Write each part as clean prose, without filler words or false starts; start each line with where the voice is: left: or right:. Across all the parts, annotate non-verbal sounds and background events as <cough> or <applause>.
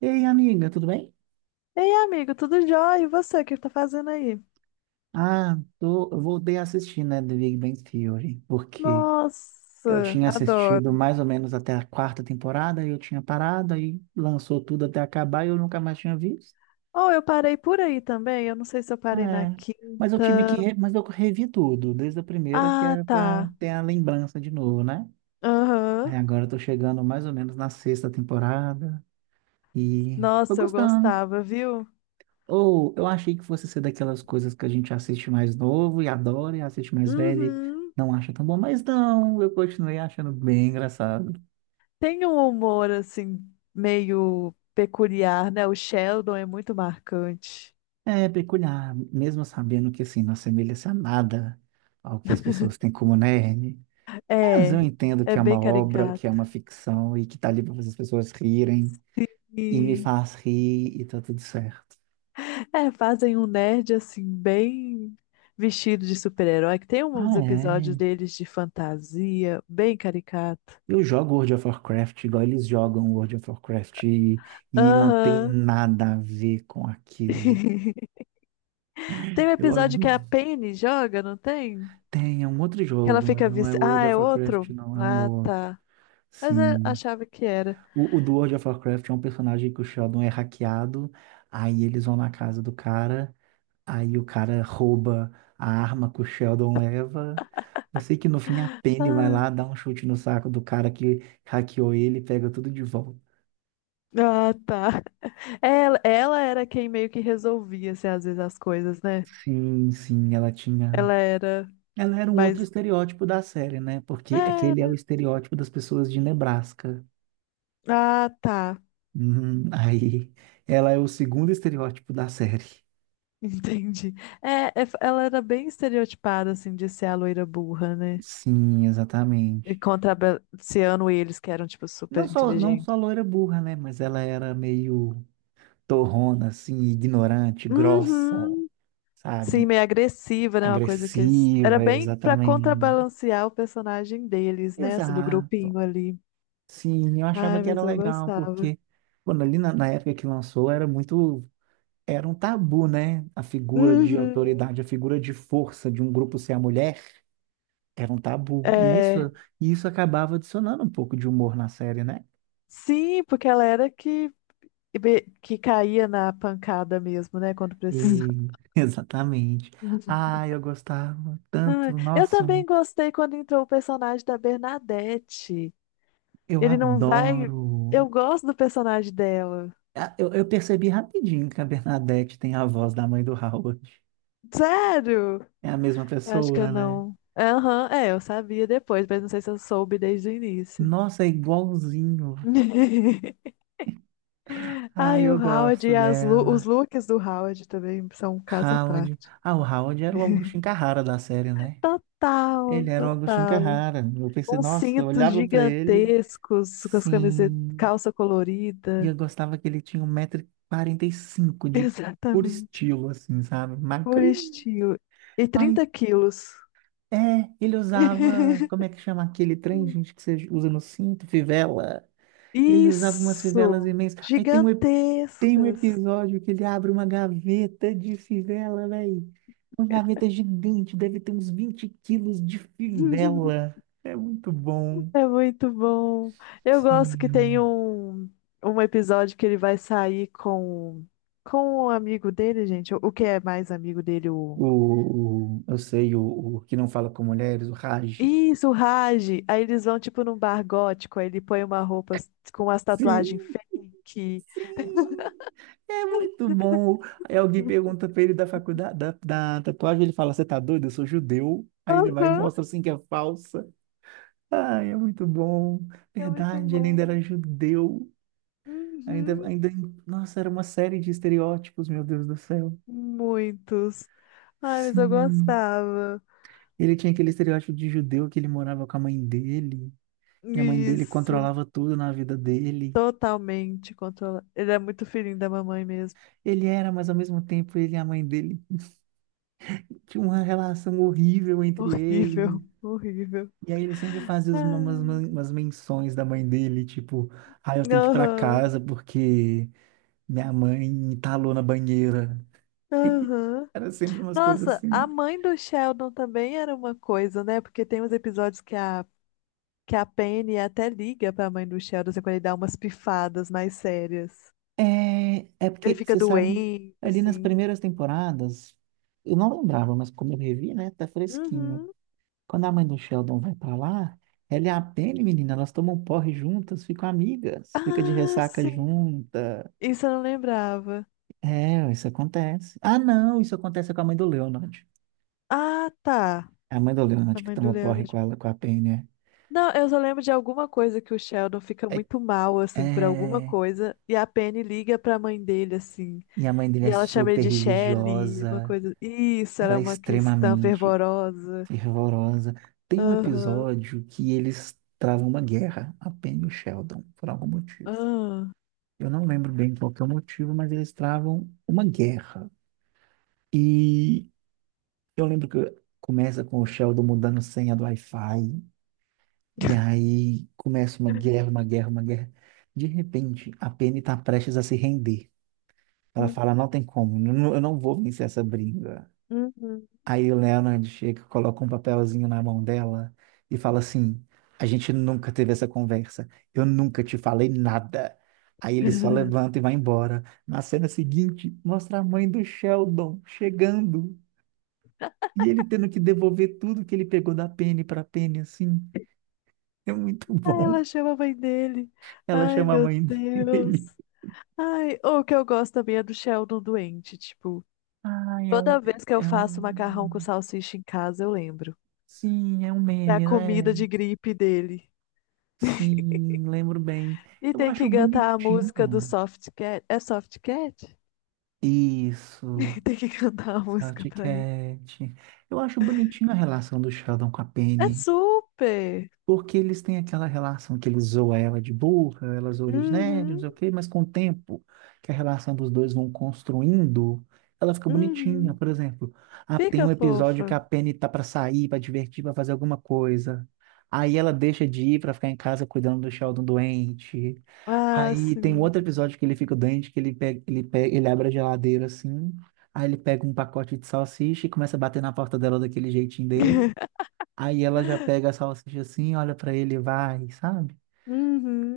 right: Ei, amiga, tudo bem?
left: Ei, amigo, tudo jóia? E você, o que tá fazendo aí?
right: Ah, tô, eu voltei a assistir, né, The Big Bang Theory, porque eu
left: Nossa,
right: tinha assistido
left: adoro.
right: mais ou menos até a quarta temporada, e eu tinha parado, aí lançou tudo até acabar e eu nunca mais tinha visto.
left: Oh, eu parei por aí também. Eu não sei se eu parei na
right: É, mas eu tive que,
left: quinta.
right: re- mas eu revi tudo, desde a primeira, que
left: Ah,
right: é pra
left: tá.
right: ter a lembrança de novo, né? Aí
left: Aham.
right: agora eu tô chegando mais ou menos na sexta temporada, e tô
left: Nossa, eu
right: gostando.
left: gostava, viu?
right: Ou eu achei que fosse ser daquelas coisas que a gente assiste mais novo e adora, e assiste mais velho e
left: Uhum.
right: não acha tão bom, mas não, eu continuei achando bem engraçado.
left: Tem um humor, assim, meio peculiar, né? O Sheldon é muito marcante.
right: É peculiar, mesmo sabendo que assim, não assemelha-se a nada ao que as pessoas têm como nerd. Mas eu
left: É,
right: entendo
left: é
right: que é uma
left: bem
right: obra, que é
left: caricato.
right: uma ficção e que tá ali para fazer as pessoas rirem, e me
left: Sim.
right: faz rir e tá tudo certo.
left: É, fazem um nerd assim, bem vestido de super-herói, que tem uns
right: Ah,
left: episódios
right: é.
left: deles de fantasia, bem caricato.
right: Eu jogo World of Warcraft igual eles jogam World of Warcraft e não tem
left: Aham.
right: nada a ver com aquilo.
left: <laughs> Tem um
right: Eu,
left: episódio que a Penny joga, não tem?
right: tem, é um outro
left: Que ela
right: jogo, mas
left: fica
right: não é
left: vice. Ah,
right: World
left: é
right: of Warcraft,
left: outro?
right: não, é um
left: Ah,
right: outro.
left: tá. Mas eu
right: Sim.
left: achava que era.
right: O, do World of Warcraft é um personagem que o Sheldon é hackeado, aí eles vão na casa do cara, aí o cara rouba a arma que o Sheldon leva. Eu sei que no fim a Penny vai
left: Ah,
right: lá, dá um chute no saco do cara que hackeou ele e pega tudo de volta.
left: ah, tá. <laughs> Ela era quem meio que resolvia, assim, às vezes as coisas, né?
right: Sim, sim, ela tinha.
left: Ela era
right: Ela era um outro
left: mais.
right: estereótipo da série, né? Porque aquele é o
left: Era.
right: estereótipo das pessoas de Nebraska.
left: Ah, tá.
right: Aí, ela é o segundo estereótipo da série.
left: <laughs> Entendi. É, ela era bem estereotipada, assim, de ser a loira burra, né?
right: Sim,
left: E
right: exatamente.
left: contrabalanceando eles, que eram, tipo, super
right: Não só
left: inteligentes.
right: loira burra, né? Mas ela era meio torrona, assim, ignorante, grossa,
left: Uhum. Sim,
right: sabe?
left: meio agressiva, né? Uma coisa que eles... Era
right: Agressiva,
left: bem pra
right: exatamente.
left: contrabalancear o personagem deles, né? Assim, do
right: Exato.
left: grupinho ali.
right: Sim, eu achava
left: Ai,
right: que era
left: mas eu
right: legal,
left: gostava.
right: porque, quando ali na época que lançou, era muito. Era um tabu, né? A figura de
left: Uhum.
right: autoridade, a figura de força de um grupo ser a mulher era um tabu.
left: É...
right: E isso acabava adicionando um pouco de humor na série, né?
left: Sim, porque ela era que caía na pancada mesmo, né? Quando precisava.
right: E,
left: <laughs>
right: <laughs> exatamente. Ah, eu gostava
left: Ai,
right: tanto.
left: eu
right: Nossa,
left: também gostei quando entrou o personagem da Bernadette.
right: eu
left: Ele não vai. Eu
right: adoro.
left: gosto do personagem dela.
right: Ah, eu percebi rapidinho que a Bernadette tem a voz da mãe do Howard.
left: Sério?
right: É a mesma
left: Eu acho que eu
right: pessoa, né?
left: não. Aham, é, eu sabia depois, mas não sei se eu soube desde o início.
right: Nossa, é igualzinho.
left: <laughs>
right: Ah,
left: Ai, o
right: eu
left: Howard
right: gosto
left: e as os
right: dela.
left: looks do Howard também são um caso à
right: Howard.
left: parte.
right: Ah, o Howard era o Agostinho Carrara da série, né?
left: Total,
right: Ele era o Agostinho
left: total.
right: Carrara. Eu pensei,
left: Uns
right: nossa, eu
left: cintos
right: olhava pra ele,
left: gigantescos com as camisetas,
right: sim.
left: calça
right: E eu
left: colorida.
right: gostava que ele tinha 1,45 m
left: <laughs>
right: de puro
left: Exatamente.
right: estilo, assim, sabe?
left: Por
right: Magrinho.
left: estilo. E
right: Ai,
left: 30 quilos.
right: é, ele usava, como
left: <laughs>
right: é que chama aquele trem, gente, que você usa no cinto, fivela. Ele usava umas fivelas
left: Isso!
right: imensas. Aí tem um
left: Gigantescas!
right: episódio que ele abre uma gaveta de fivela, velho. Uma gaveta gigante, deve ter uns 20 quilos de
left: <laughs>
right: fivela. É muito bom.
left: É muito bom. Eu gosto que
right: Sim.
left: tem um episódio que ele vai sair com o amigo dele, gente. O que é mais amigo dele? O...
right: Eu sei, o que não fala com mulheres, o Raj.
left: Isso, o Raj. Aí eles vão, tipo, num bar gótico. Aí ele põe uma roupa com umas
right: Sim,
left: tatuagens fake.
right: sim. É muito bom. Aí alguém pergunta pra ele da faculdade, da tatuagem, ele fala, você tá doido? Eu sou judeu. Aí ele vai e
left: Aham,
right: mostra assim que é falsa. Ai, é muito bom.
left: é muito
right: Verdade, ele ainda
left: bom.
right: era judeu. Ainda,
left: Uhum.
right: ainda, nossa, era uma série de estereótipos, meu Deus do céu.
left: Muitos. Ai, mas eu
right: Sim.
left: gostava.
right: Ele tinha aquele estereótipo de judeu que ele morava com a mãe dele. E a mãe dele
left: Isso.
right: controlava tudo na vida dele.
left: Totalmente controlado. Ele é muito filhinho da mamãe mesmo.
right: Ele era, mas ao mesmo tempo ele e a mãe dele tinha uma relação horrível entre ele.
left: Horrível, <laughs> horrível.
right: E aí ele sempre fazia as- umas,
left: Ai.
right: umas menções da mãe dele, tipo, ah, eu tenho que ir pra
left: Aham,
right: casa porque minha mãe entalou na banheira.
left: aham.
right: Era sempre umas coisas
left: Nossa, a
right: assim.
left: mãe do Sheldon também era uma coisa, né? Porque tem uns episódios que a Penny até liga pra mãe do Sheldon, assim, quando ele dá umas pifadas mais sérias.
right: É, é
left: Ele
right: porque,
left: fica
right: você sabe,
left: doente,
right: ali nas
left: assim.
right: primeiras temporadas, eu não lembrava, mas como eu revi, né, tá fresquinho.
left: Uhum.
right: Quando a mãe do Sheldon vai pra lá, ela é a Penny, menina. Elas tomam porre juntas, ficam amigas, fica de
left: Ah,
right: ressaca
left: sim.
right: junta.
left: Isso eu não lembrava.
right: É, isso acontece. Ah, não, isso acontece com a mãe do Leonard.
left: Ah, tá.
right: É a mãe do
left: A
right: Leonard que
left: mãe do
right: toma porre com
left: Leonard.
right: ela, com a Penny, né?
left: Não, eu só lembro de alguma coisa que o Sheldon fica
right: É,
left: muito mal, assim, por alguma
right: é,
left: coisa, e a Penny liga pra mãe dele, assim,
right: e a mãe dele
left: e
right: é
left: ela chama ele
right: super
left: de Shelley, uma
right: religiosa.
left: coisa. Isso, ela
right: Ela
left: é
right: é
left: uma cristã
right: extremamente
left: fervorosa.
right: fervorosa. Tem um
left: Aham,
right: episódio que eles travam uma guerra, a Penny e o Sheldon, por algum motivo.
left: ah,
right: Eu não lembro bem qual que é o motivo, mas eles travam uma guerra. E eu lembro que começa com o Sheldon mudando senha do Wi-Fi, e aí começa uma guerra, uma guerra, uma guerra. De repente, a Penny está prestes a se render. Ela
left: hum,
right: fala, não tem como, eu não vou vencer essa briga.
left: uhum.
right: Aí o Leonard chega, coloca um papelzinho na mão dela e fala assim, a gente nunca teve essa conversa, eu nunca te falei nada. Aí ele só
left: <laughs>
right: levanta e vai embora. Na cena seguinte, mostra a mãe do Sheldon chegando. E ele tendo que devolver tudo que ele pegou da Penny pra Penny, assim, é muito <laughs>
left: Ah,
right: bom.
left: ela chama a mãe dele.
right: Ela
left: Ai,
right: chama a
left: meu
right: mãe <laughs>
left: Deus.
right: dele.
left: Ai, o que eu gosto também é do Sheldon doente, tipo,
right: Ai, é um,
left: toda vez que eu
right: é
left: faço macarrão com
right: um...
left: salsicha em casa, eu lembro.
right: Sim, é um
left: É a
right: meme, né?
left: comida de gripe dele.
right: Sim, lembro bem.
left: E
right: Eu
left: tem
right: acho
left: que cantar a
right: bonitinho.
left: música do Soft Cat. É Soft Cat? <laughs>
right: Isso,
left: E tem que cantar a música
right: Salty
left: pra ele.
right: Cat. Eu acho bonitinho a relação do Sheldon com a
left: É
right: Penny.
left: super!
right: Porque eles têm aquela relação que ele zoa ela de burra, ela zoa ele de nerd, não
left: Uhum,
right: sei o quê, mas com o tempo que a relação dos dois vão construindo, ela fica bonitinha.
left: uhum.
right: Por exemplo, ah, tem
left: Fica
right: um episódio que
left: fofa.
right: a Penny tá pra sair, pra divertir, pra fazer alguma coisa. Aí ela deixa de ir pra ficar em casa cuidando do Sheldon doente.
left: Ah,
right: Aí tem um
left: sim.
right: outro episódio que ele fica doente, que ele abre a geladeira assim, aí ele pega um pacote de salsicha e começa a bater na porta dela daquele jeitinho dele. Aí ela já
left: <laughs>
right: pega a salsicha assim, olha pra ele, e vai, sabe?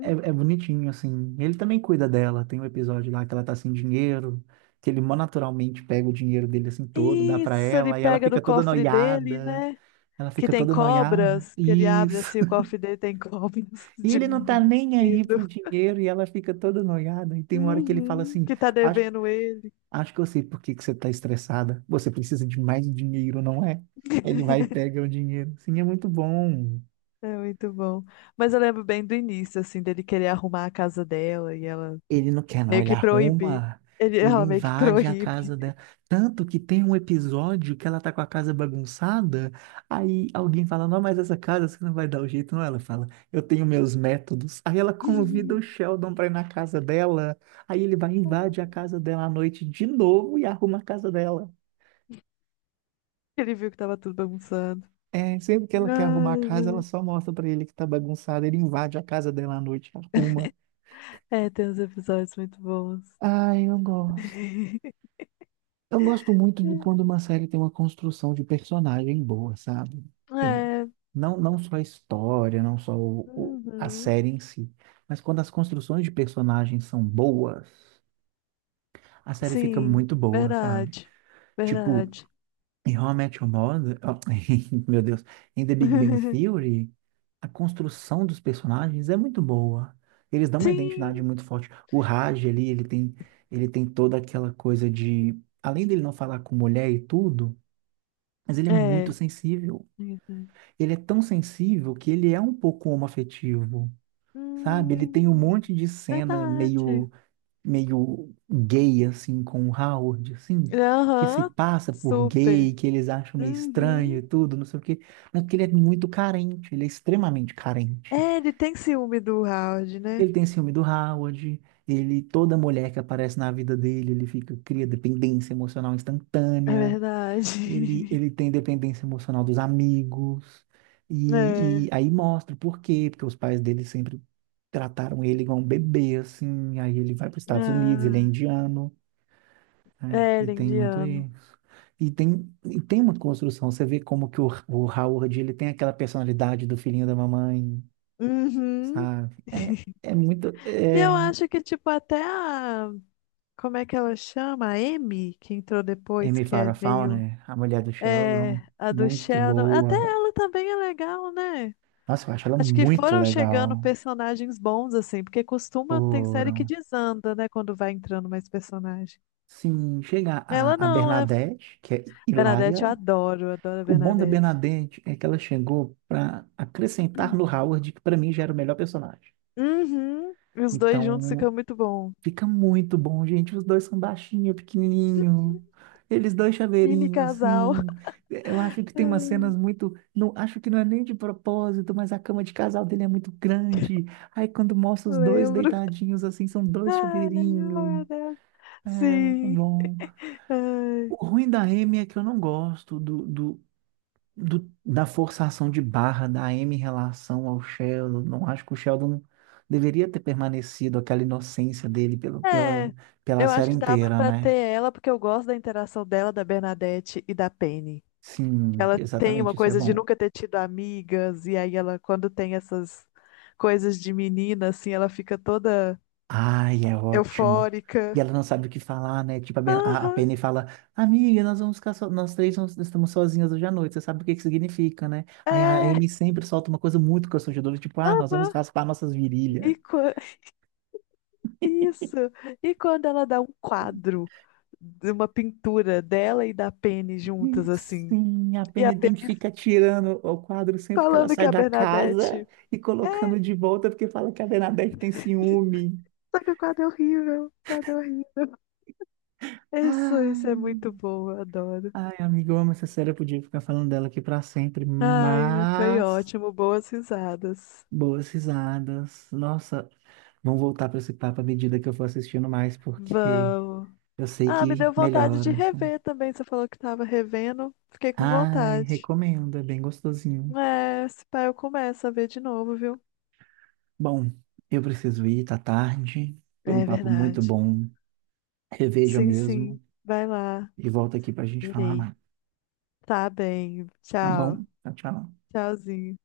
right: É, é bonitinho, assim. Ele também cuida dela. Tem um episódio lá que ela tá sem dinheiro, que ele mó naturalmente pega o dinheiro dele assim todo, dá pra
left: Isso, ele
right: ela, e ela
left: pega
right: fica
left: do
right: toda
left: cofre dele,
right: noiada.
left: né?
right: Ela
left: Que
right: fica
left: tem
right: toda noiada.
left: cobras, que ele abre
right: Isso.
left: assim, o
right: <laughs>
left: cofre dele tem cobras <laughs>
right: E
left: de
right: ele não tá nem aí
left: brinquedo.
right: pro dinheiro e ela fica toda noiada. E tem uma hora que ele fala
left: Uhum,
right: assim:
left: que tá
right: Acho,
left: devendo ele.
right: acho que eu sei por que que você tá estressada. Você precisa de mais dinheiro, não é? Ele vai e
left: <laughs>
right: pega o dinheiro. Sim, é muito bom.
left: É muito bom. Mas eu lembro bem do início, assim, dele querer arrumar a casa dela e ela
right: Ele não quer, não.
left: meio
right: Ele
left: que proibir.
right: arruma,
left: Ele,
right: ele
left: ela meio que
right: invade a
left: proíbe.
right: casa dela. Tanto que tem um episódio que ela tá com a casa bagunçada. Aí alguém fala: Não, mas essa casa você não vai dar o jeito, não. Ela fala: Eu tenho meus métodos. Aí ela convida o
left: <laughs>
right: Sheldon pra ir na casa dela. Aí ele vai invade a casa dela à noite de novo e arruma a casa dela.
left: Ele viu que tava tudo bagunçado.
right: É, sempre que ela quer arrumar a
left: Ai,
right: casa, ela
left: velho.
right: só mostra pra ele que tá bagunçada. Ele invade a casa dela à noite, arruma.
left: É, tem uns episódios muito bons.
right: Ai, eu gosto.
left: <laughs>
right: Eu gosto muito de quando uma série tem uma construção de personagem boa, sabe? Eu-
left: É,
right: não, não só a história, não só a
left: uhum.
right: série em si, mas quando as construções de personagens são boas, a série fica
left: Sim,
right: muito boa, sabe?
left: verdade.
right: Tipo,
left: Verdade.
right: em How I Met Your Mother, ó, <laughs> meu Deus, em The Big Bang
left: <laughs>
right: Theory, a construção dos personagens é muito boa. Eles dão uma identidade
left: Sim,
right: muito forte. O Raj ali, ele tem toda aquela coisa de, além dele não falar com mulher e tudo, mas ele é muito
left: é.
right: sensível.
left: Isso.
right: Ele é tão sensível que ele é um pouco homoafetivo, sabe? Ele tem um
left: Hum,
right: monte de cena
left: verdade.
right: meio, meio gay, assim, com o Howard, assim, que se
left: Aham,
right: passa por
left: super.
right: gay, que eles acham meio estranho e
left: Uhum.
right: tudo, não sei o quê. Mas porque ele é muito carente, ele é extremamente carente.
left: É, ele tem ciúme do Howard, né?
right: Ele tem ciúme do Howard, toda mulher que aparece na vida dele, ele fica, cria dependência emocional
left: É
right: instantânea.
left: verdade.
right: Ele,
left: <laughs>
right: ele tem dependência emocional dos amigos. E,
left: É.
right: e aí mostra por quê, porque os pais dele sempre trataram ele igual um bebê, assim. Aí ele vai para os Estados Unidos, ele é
left: Ah,
right: indiano,
left: é,
right: e
left: ele é
right: tem muito
left: indiano.
right: isso. E tem uma construção, você vê como que o Howard, ele tem aquela personalidade do filhinho da mamãe,
left: Uhum.
right: sabe? É, é muito...
left: E eu
right: É...
left: acho que, tipo, até a. Como é que ela chama? A Amy, que entrou depois,
right: Amy
left: que é
right: Farrah
left: meio.
right: Fowler, a mulher do
left: É,
right: Sheldon,
left: a do
right: muito
left: Sheldon. Até
right: boa.
left: ela também é legal, né?
right: Nossa, eu acho ela
left: Acho que
right: muito
left: foram chegando
right: legal.
left: personagens bons, assim, porque costuma, tem série que
right: Foram.
left: desanda, né, quando vai entrando mais personagem.
right: Sim, chega
left: Ela
right: a
left: não, ela é
right: Bernadette, que é hilária.
left: Bernadette, eu adoro, adoro a
right: O bom da
left: Bernadette.
right: Bernadette é que ela chegou para acrescentar no
left: Hum.
right: Howard, que para mim já era o melhor personagem.
left: Uhum. E os dois juntos
right: Então,
left: ficam muito bom.
right: fica muito bom, gente. Os dois são baixinho, pequenininho. Eles dois
left: Mini
right: chaveirinho,
left: casal.
right: assim. Eu acho que tem umas
left: <laughs>
right: cenas muito. Não, acho que não é nem de propósito, mas a cama de casal dele é muito grande. Aí, quando mostra os dois
left: Lembro.
right: deitadinhos, assim, são dois
left: Ai,
right: chaveirinho.
left: meu Deus.
right: É, muito
left: Sim.
right: bom.
left: Ai.
right: O ruim da M é que eu não gosto da forçação de barra da M em relação ao Sheldon. Não acho que o Sheldon deveria ter permanecido aquela inocência dele
left: É,
right: pela
left: eu acho
right: série
left: que dava
right: inteira,
left: pra ter
right: né?
left: ela, porque eu gosto da interação dela, da Bernadette e da Penny.
right: Sim,
left: Ela tem uma
right: exatamente, isso é
left: coisa de
right: bom.
left: nunca ter tido amigas, e aí ela, quando tem essas coisas de menina, assim, ela fica toda
right: Ai, é ótimo.
left: eufórica.
right: E ela não sabe o que falar, né? Tipo, a, Ben- a
left: Aham,
right: Penny fala, amiga, nós vamos ficar so... nós três vamos- estamos sozinhas hoje à noite, você sabe o que que significa, né? Aí a
left: é,
right: Amy sempre solta uma coisa muito constrangedora, tipo, ah, nós vamos
left: aham.
right: raspar nossas virilhas.
left: E, isso. E quando ela dá um quadro de uma pintura dela e da Penny juntas, assim.
right: Sim, a
left: E a
right: Penny tem que
left: Penny
right: ficar tirando o quadro sempre que ela
left: falando que
right: sai
left: é a
right: da casa
left: Bernadette.
right: e colocando de volta porque fala que a Bernadette tem ciúme.
left: Só que o quadro é horrível. O quadro é horrível. Isso é
right: Ai,
left: muito bom, eu adoro.
right: ai, amiga, eu amo essa série, eu podia ficar falando dela aqui pra sempre,
left: Ai, foi
right: mas
left: ótimo, boas risadas.
right: boas risadas. Nossa, vão voltar pra esse papo à medida que eu for assistindo mais, porque
left: Vamos.
right: eu sei
left: Ah, me
right: que
left: deu vontade de
right: melhora, assim.
left: rever também. Você falou que tava revendo. Fiquei com
right: Ai,
left: vontade.
right: recomendo, é bem gostosinho.
left: É, se pá, eu começo a ver de novo, viu?
right: Bom, eu preciso ir, tá tarde. Foi um
left: É
right: papo muito
left: verdade.
right: bom. Reveja
left: Sim, sim.
right: mesmo,
left: Vai lá.
right: e volta aqui para a gente falar
left: Verei.
right: mais.
left: Tá bem.
right: Tá
left: Tchau.
right: bom? Tchau, tchau.
left: Tchauzinho.